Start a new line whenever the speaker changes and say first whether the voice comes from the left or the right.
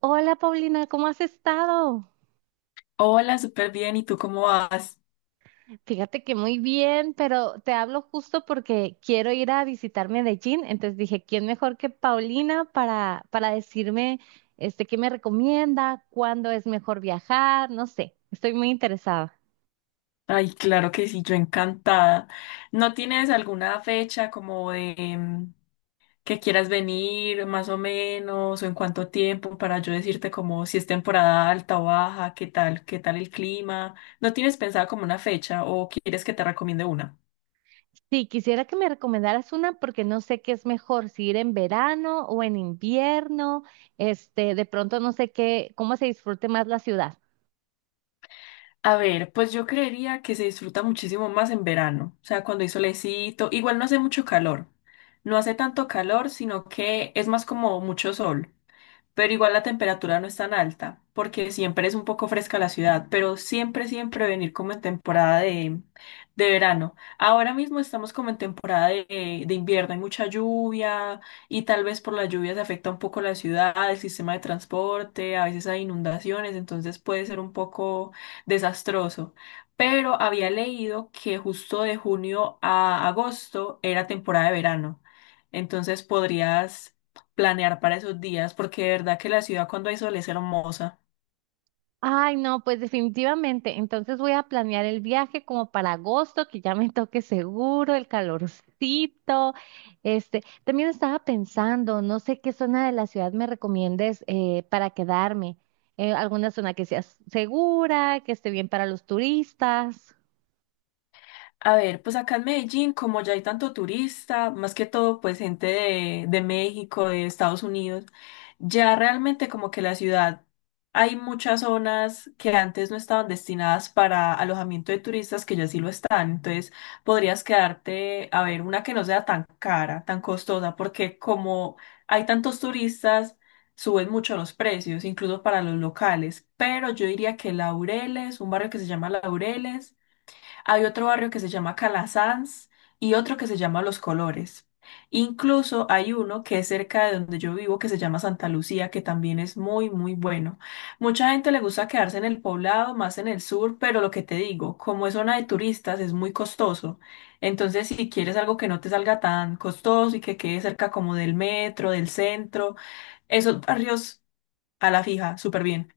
right: Hola Paulina, ¿cómo has estado?
left: Hola, súper bien. ¿Y tú cómo vas?
right: Fíjate que muy bien, pero te hablo justo porque quiero ir a visitar Medellín, entonces dije, ¿quién mejor que Paulina para decirme qué me recomienda, cuándo es mejor viajar? No sé, estoy muy interesada.
left: Ay, claro que sí, yo encantada. ¿No tienes alguna fecha como que quieras venir más o menos o en cuánto tiempo para yo decirte como si es temporada alta o baja, qué tal el clima? ¿No tienes pensada como una fecha o quieres que te recomiende una?
right: Sí, quisiera que me recomendaras una porque no sé qué es mejor, si ir en verano o en invierno, de pronto no sé qué, cómo se disfrute más la ciudad.
left: A ver, pues yo creería que se disfruta muchísimo más en verano, o sea, cuando hay solecito, igual no hace mucho calor, no hace tanto calor, sino que es más como mucho sol. Pero igual la temperatura no es tan alta, porque siempre es un poco fresca la ciudad, pero siempre, siempre venir como en temporada de verano. Ahora mismo estamos como en temporada de invierno, hay mucha lluvia y tal vez por la lluvia se afecta un poco la ciudad, el sistema de transporte, a veces hay inundaciones, entonces puede ser un poco desastroso. Pero había leído que justo de junio a agosto era temporada de verano. Entonces podrías planear para esos días, porque de verdad que la ciudad cuando hay sol es hermosa.
right: Ay, no, pues definitivamente. Entonces voy a planear el viaje como para agosto, que ya me toque seguro, el calorcito. También estaba pensando, no sé qué zona de la ciudad me recomiendes para quedarme. Alguna zona que sea segura, que esté bien para los turistas.
left: A ver, pues acá en Medellín, como ya hay tanto turista, más que todo, pues gente de México, de Estados Unidos, ya realmente como que la ciudad, hay muchas zonas que antes no estaban destinadas para alojamiento de turistas que ya sí lo están. Entonces, podrías quedarte a ver una que no sea tan cara, tan costosa, porque como hay tantos turistas, suben mucho los precios, incluso para los locales. Pero yo diría que Laureles, un barrio que se llama Laureles. Hay otro barrio que se llama Calasanz y otro que se llama Los Colores. Incluso hay uno que es cerca de donde yo vivo que se llama Santa Lucía, que también es muy, muy bueno. Mucha gente le gusta quedarse en el poblado, más en el sur, pero lo que te digo, como es zona de turistas, es muy costoso. Entonces, si quieres algo que no te salga tan costoso y que quede cerca como del metro, del centro, esos barrios a la fija, súper bien.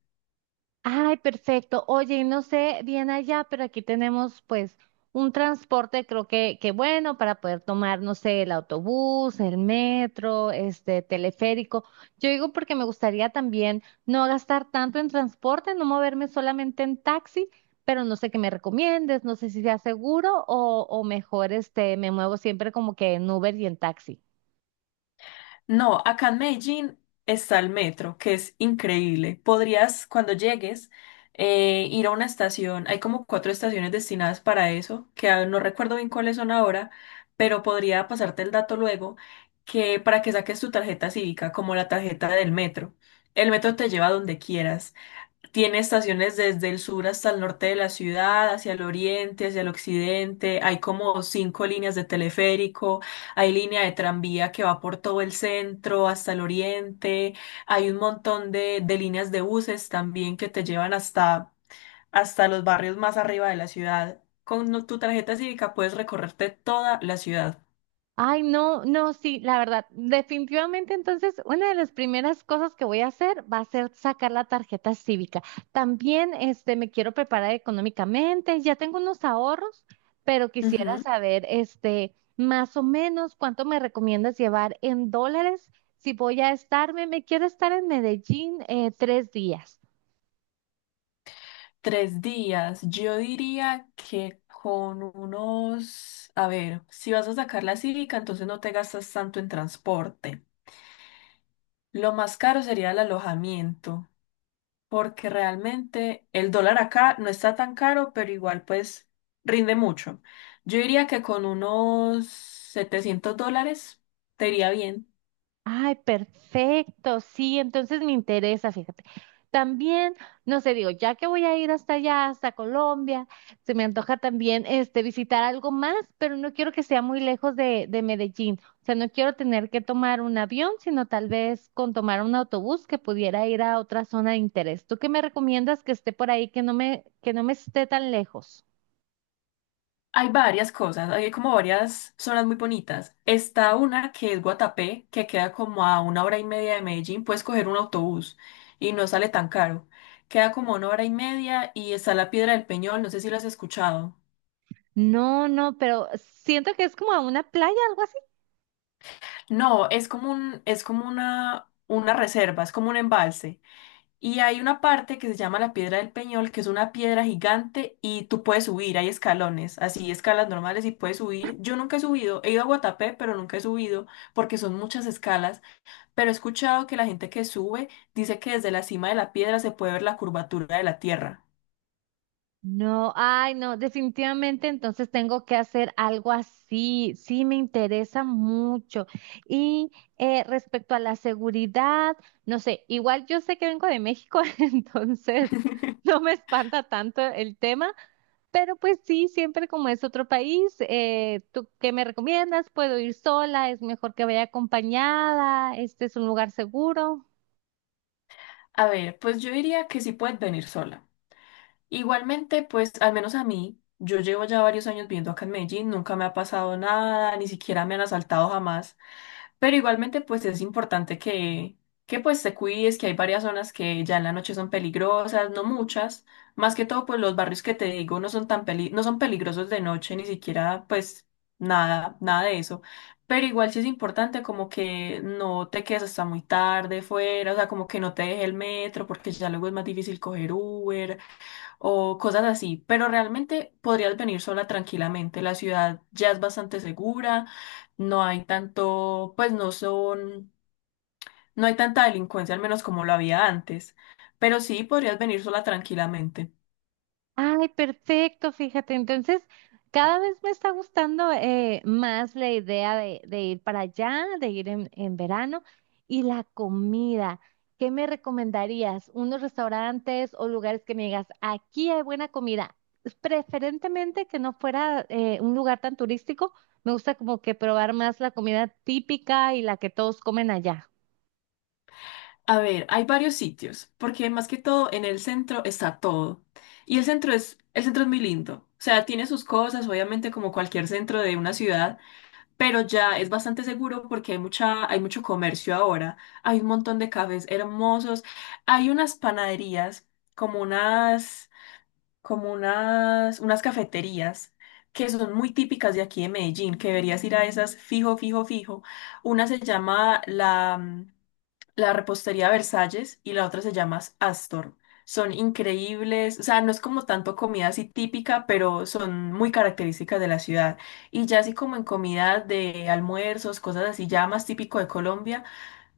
right: Ay, perfecto. Oye, no sé bien allá, pero aquí tenemos pues un transporte, creo que bueno, para poder tomar, no sé, el autobús, el metro, este teleférico. Yo digo porque me gustaría también no gastar tanto en transporte, no moverme solamente en taxi, pero no sé qué me recomiendes, no sé si sea seguro o mejor me muevo siempre como que en Uber y en taxi.
left: No, acá en Medellín está el metro, que es increíble. Podrías, cuando llegues, ir a una estación. Hay como cuatro estaciones destinadas para eso, que no recuerdo bien cuáles son ahora, pero podría pasarte el dato luego, que para que saques tu tarjeta cívica, como la tarjeta del metro. El metro te lleva a donde quieras. Tiene estaciones desde el sur hasta el norte de la ciudad, hacia el oriente, hacia el occidente. Hay como cinco líneas de teleférico, hay línea de tranvía que va por todo el centro hasta el oriente. Hay un montón de líneas de buses también que te llevan hasta los barrios más arriba de la ciudad. Con tu tarjeta cívica puedes recorrerte toda la ciudad.
right: Ay, no, no, sí, la verdad, definitivamente entonces una de las primeras cosas que voy a hacer va a ser sacar la tarjeta cívica. También me quiero preparar económicamente, ya tengo unos ahorros, pero quisiera
left: Ujú.
right: saber más o menos cuánto me recomiendas llevar en dólares si voy a estarme, me quiero estar en Medellín 3 días.
left: 3 días. Yo diría que con unos, a ver, si vas a sacar la cívica, entonces no te gastas tanto en transporte. Lo más caro sería el alojamiento, porque realmente el dólar acá no está tan caro, pero igual pues rinde mucho. Yo diría que con unos $700 te iría bien.
right: Ay, perfecto, sí, entonces me interesa, fíjate. También, no sé, digo, ya que voy a ir hasta allá, hasta Colombia, se me antoja también visitar algo más, pero no quiero que sea muy lejos de Medellín. O sea, no quiero tener que tomar un avión, sino tal vez con tomar un autobús que pudiera ir a otra zona de interés. ¿Tú qué me recomiendas que esté por ahí, que que no me esté tan lejos?
left: Hay varias cosas, hay como varias zonas muy bonitas. Está una que es Guatapé, que queda como a una hora y media de Medellín, puedes coger un autobús y no sale tan caro. Queda como a una hora y media y está la Piedra del Peñol, no sé si lo has escuchado.
right: No, no, pero siento que es como a una playa.
left: No, es como un, es como una reserva, es como un embalse. Y hay una parte que se llama la Piedra del Peñol, que es una piedra gigante y tú puedes subir, hay escalones, así escalas normales y puedes subir. Yo nunca he subido, he ido a Guatapé, pero nunca he subido porque son muchas escalas, pero he escuchado que la gente que sube dice que desde la cima de la piedra se puede ver la curvatura de la tierra.
right: No, ay, no, definitivamente entonces tengo que hacer algo así. Sí, me interesa mucho. Y Respecto a la seguridad, no sé, igual yo sé que vengo de México, entonces no me espanta tanto el tema, pero pues sí, siempre como es otro país, ¿tú qué me recomiendas? ¿Puedo ir sola? ¿Es mejor que vaya acompañada? ¿Este es un lugar seguro?
left: A ver, pues yo diría que sí puedes venir sola. Igualmente, pues al menos a mí, yo llevo ya varios años viviendo acá en Medellín, nunca me ha pasado nada, ni siquiera me han asaltado jamás. Pero igualmente, pues es importante que pues te cuides, que hay varias zonas que ya en la noche son peligrosas, no muchas. Más que todo, pues los barrios que te digo no son tan no son peligrosos de noche, ni siquiera, pues nada, nada de eso. Pero igual sí es importante como que no te quedes hasta muy tarde fuera, o sea, como que no te deje el metro, porque ya luego es más difícil coger Uber o cosas así, pero realmente podrías venir sola tranquilamente. La ciudad ya es bastante segura, no hay tanto, pues no son, no hay tanta delincuencia, al menos como lo había antes, pero sí podrías venir sola tranquilamente.
right: Ay, perfecto, fíjate. Entonces, cada vez me está gustando más la idea de ir para allá, de ir en verano. Y la comida, ¿qué me recomendarías? ¿Unos restaurantes o lugares que me digas, aquí hay buena comida? Preferentemente que no fuera un lugar tan turístico. Me gusta como que probar más la comida típica y la que todos comen allá.
left: A ver, hay varios sitios, porque más que todo en el centro está todo. Y el centro es muy lindo. O sea, tiene sus cosas, obviamente como cualquier centro de una ciudad, pero ya es bastante seguro porque hay mucha, hay mucho comercio ahora, hay un montón de cafés hermosos, hay unas panaderías, como unas, como unas cafeterías que son muy típicas de aquí de Medellín, que deberías ir a esas fijo, fijo, fijo. Una se llama la repostería Versalles y la otra se llama Astor. Son increíbles, o sea, no es como tanto comida así típica, pero son muy características de la ciudad. Y ya así como en comida de almuerzos, cosas así ya más típico de Colombia,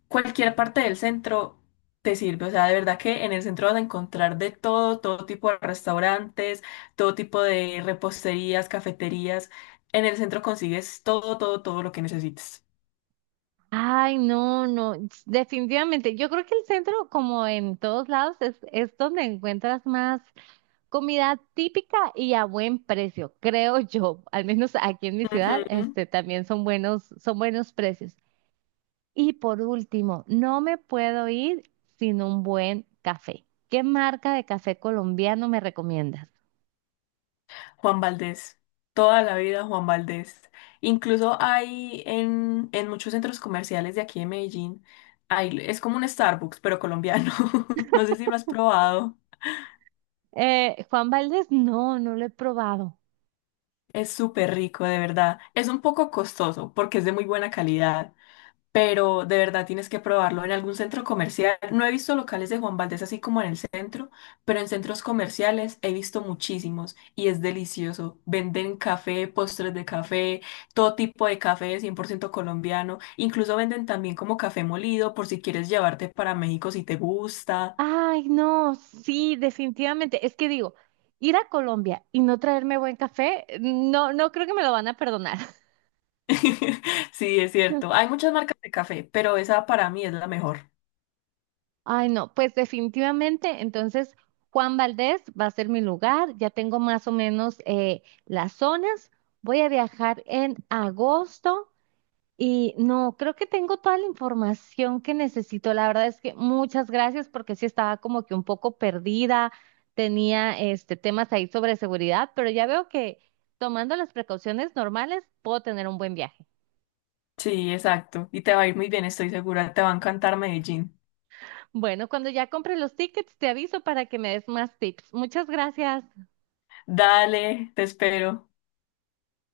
left: cualquier parte del centro te sirve. O sea, de verdad que en el centro vas a encontrar de todo, todo tipo de restaurantes, todo tipo de reposterías, cafeterías. En el centro consigues todo, todo, todo lo que necesites.
right: Ay, no, no, definitivamente. Yo creo que el centro, como en todos lados, es donde encuentras más comida típica y a buen precio, creo yo. Al menos aquí en mi ciudad,
left: Ujú.
right: también son buenos precios. Y por último, no me puedo ir sin un buen café. ¿Qué marca de café colombiano me recomiendas?
left: Juan Valdés, toda la vida Juan Valdés. Incluso hay en muchos centros comerciales de aquí de Medellín, hay, es como un Starbucks, pero colombiano. No sé si lo has probado.
right: Juan Valdez, no, no lo he probado.
left: Es súper rico, de verdad. Es un poco costoso porque es de muy buena calidad, pero de verdad tienes que probarlo en algún centro comercial. No he visto locales de Juan Valdez así como en el centro, pero en centros comerciales he visto muchísimos y es delicioso. Venden café, postres de café, todo tipo de café 100% colombiano. Incluso venden también como café molido por si quieres llevarte para México si te gusta.
right: Ay, no, sí, definitivamente. Es que digo, ir a Colombia y no traerme buen café, no, no creo que me lo van a perdonar.
left: Sí, es cierto. Hay muchas marcas de café, pero esa para mí es la mejor.
right: Ay, no, pues definitivamente, entonces Juan Valdez va a ser mi lugar, ya tengo más o menos las zonas, voy a viajar en agosto. Y no, creo que tengo toda la información que necesito. La verdad es que muchas gracias porque sí estaba como que un poco perdida, tenía este temas ahí sobre seguridad, pero ya veo que tomando las precauciones normales puedo tener un buen viaje.
left: Sí, exacto. Y te va a ir muy bien, estoy segura. Te va a encantar Medellín.
right: Bueno, cuando ya compre los tickets te aviso para que me des más tips. Muchas gracias.
left: Dale, te espero.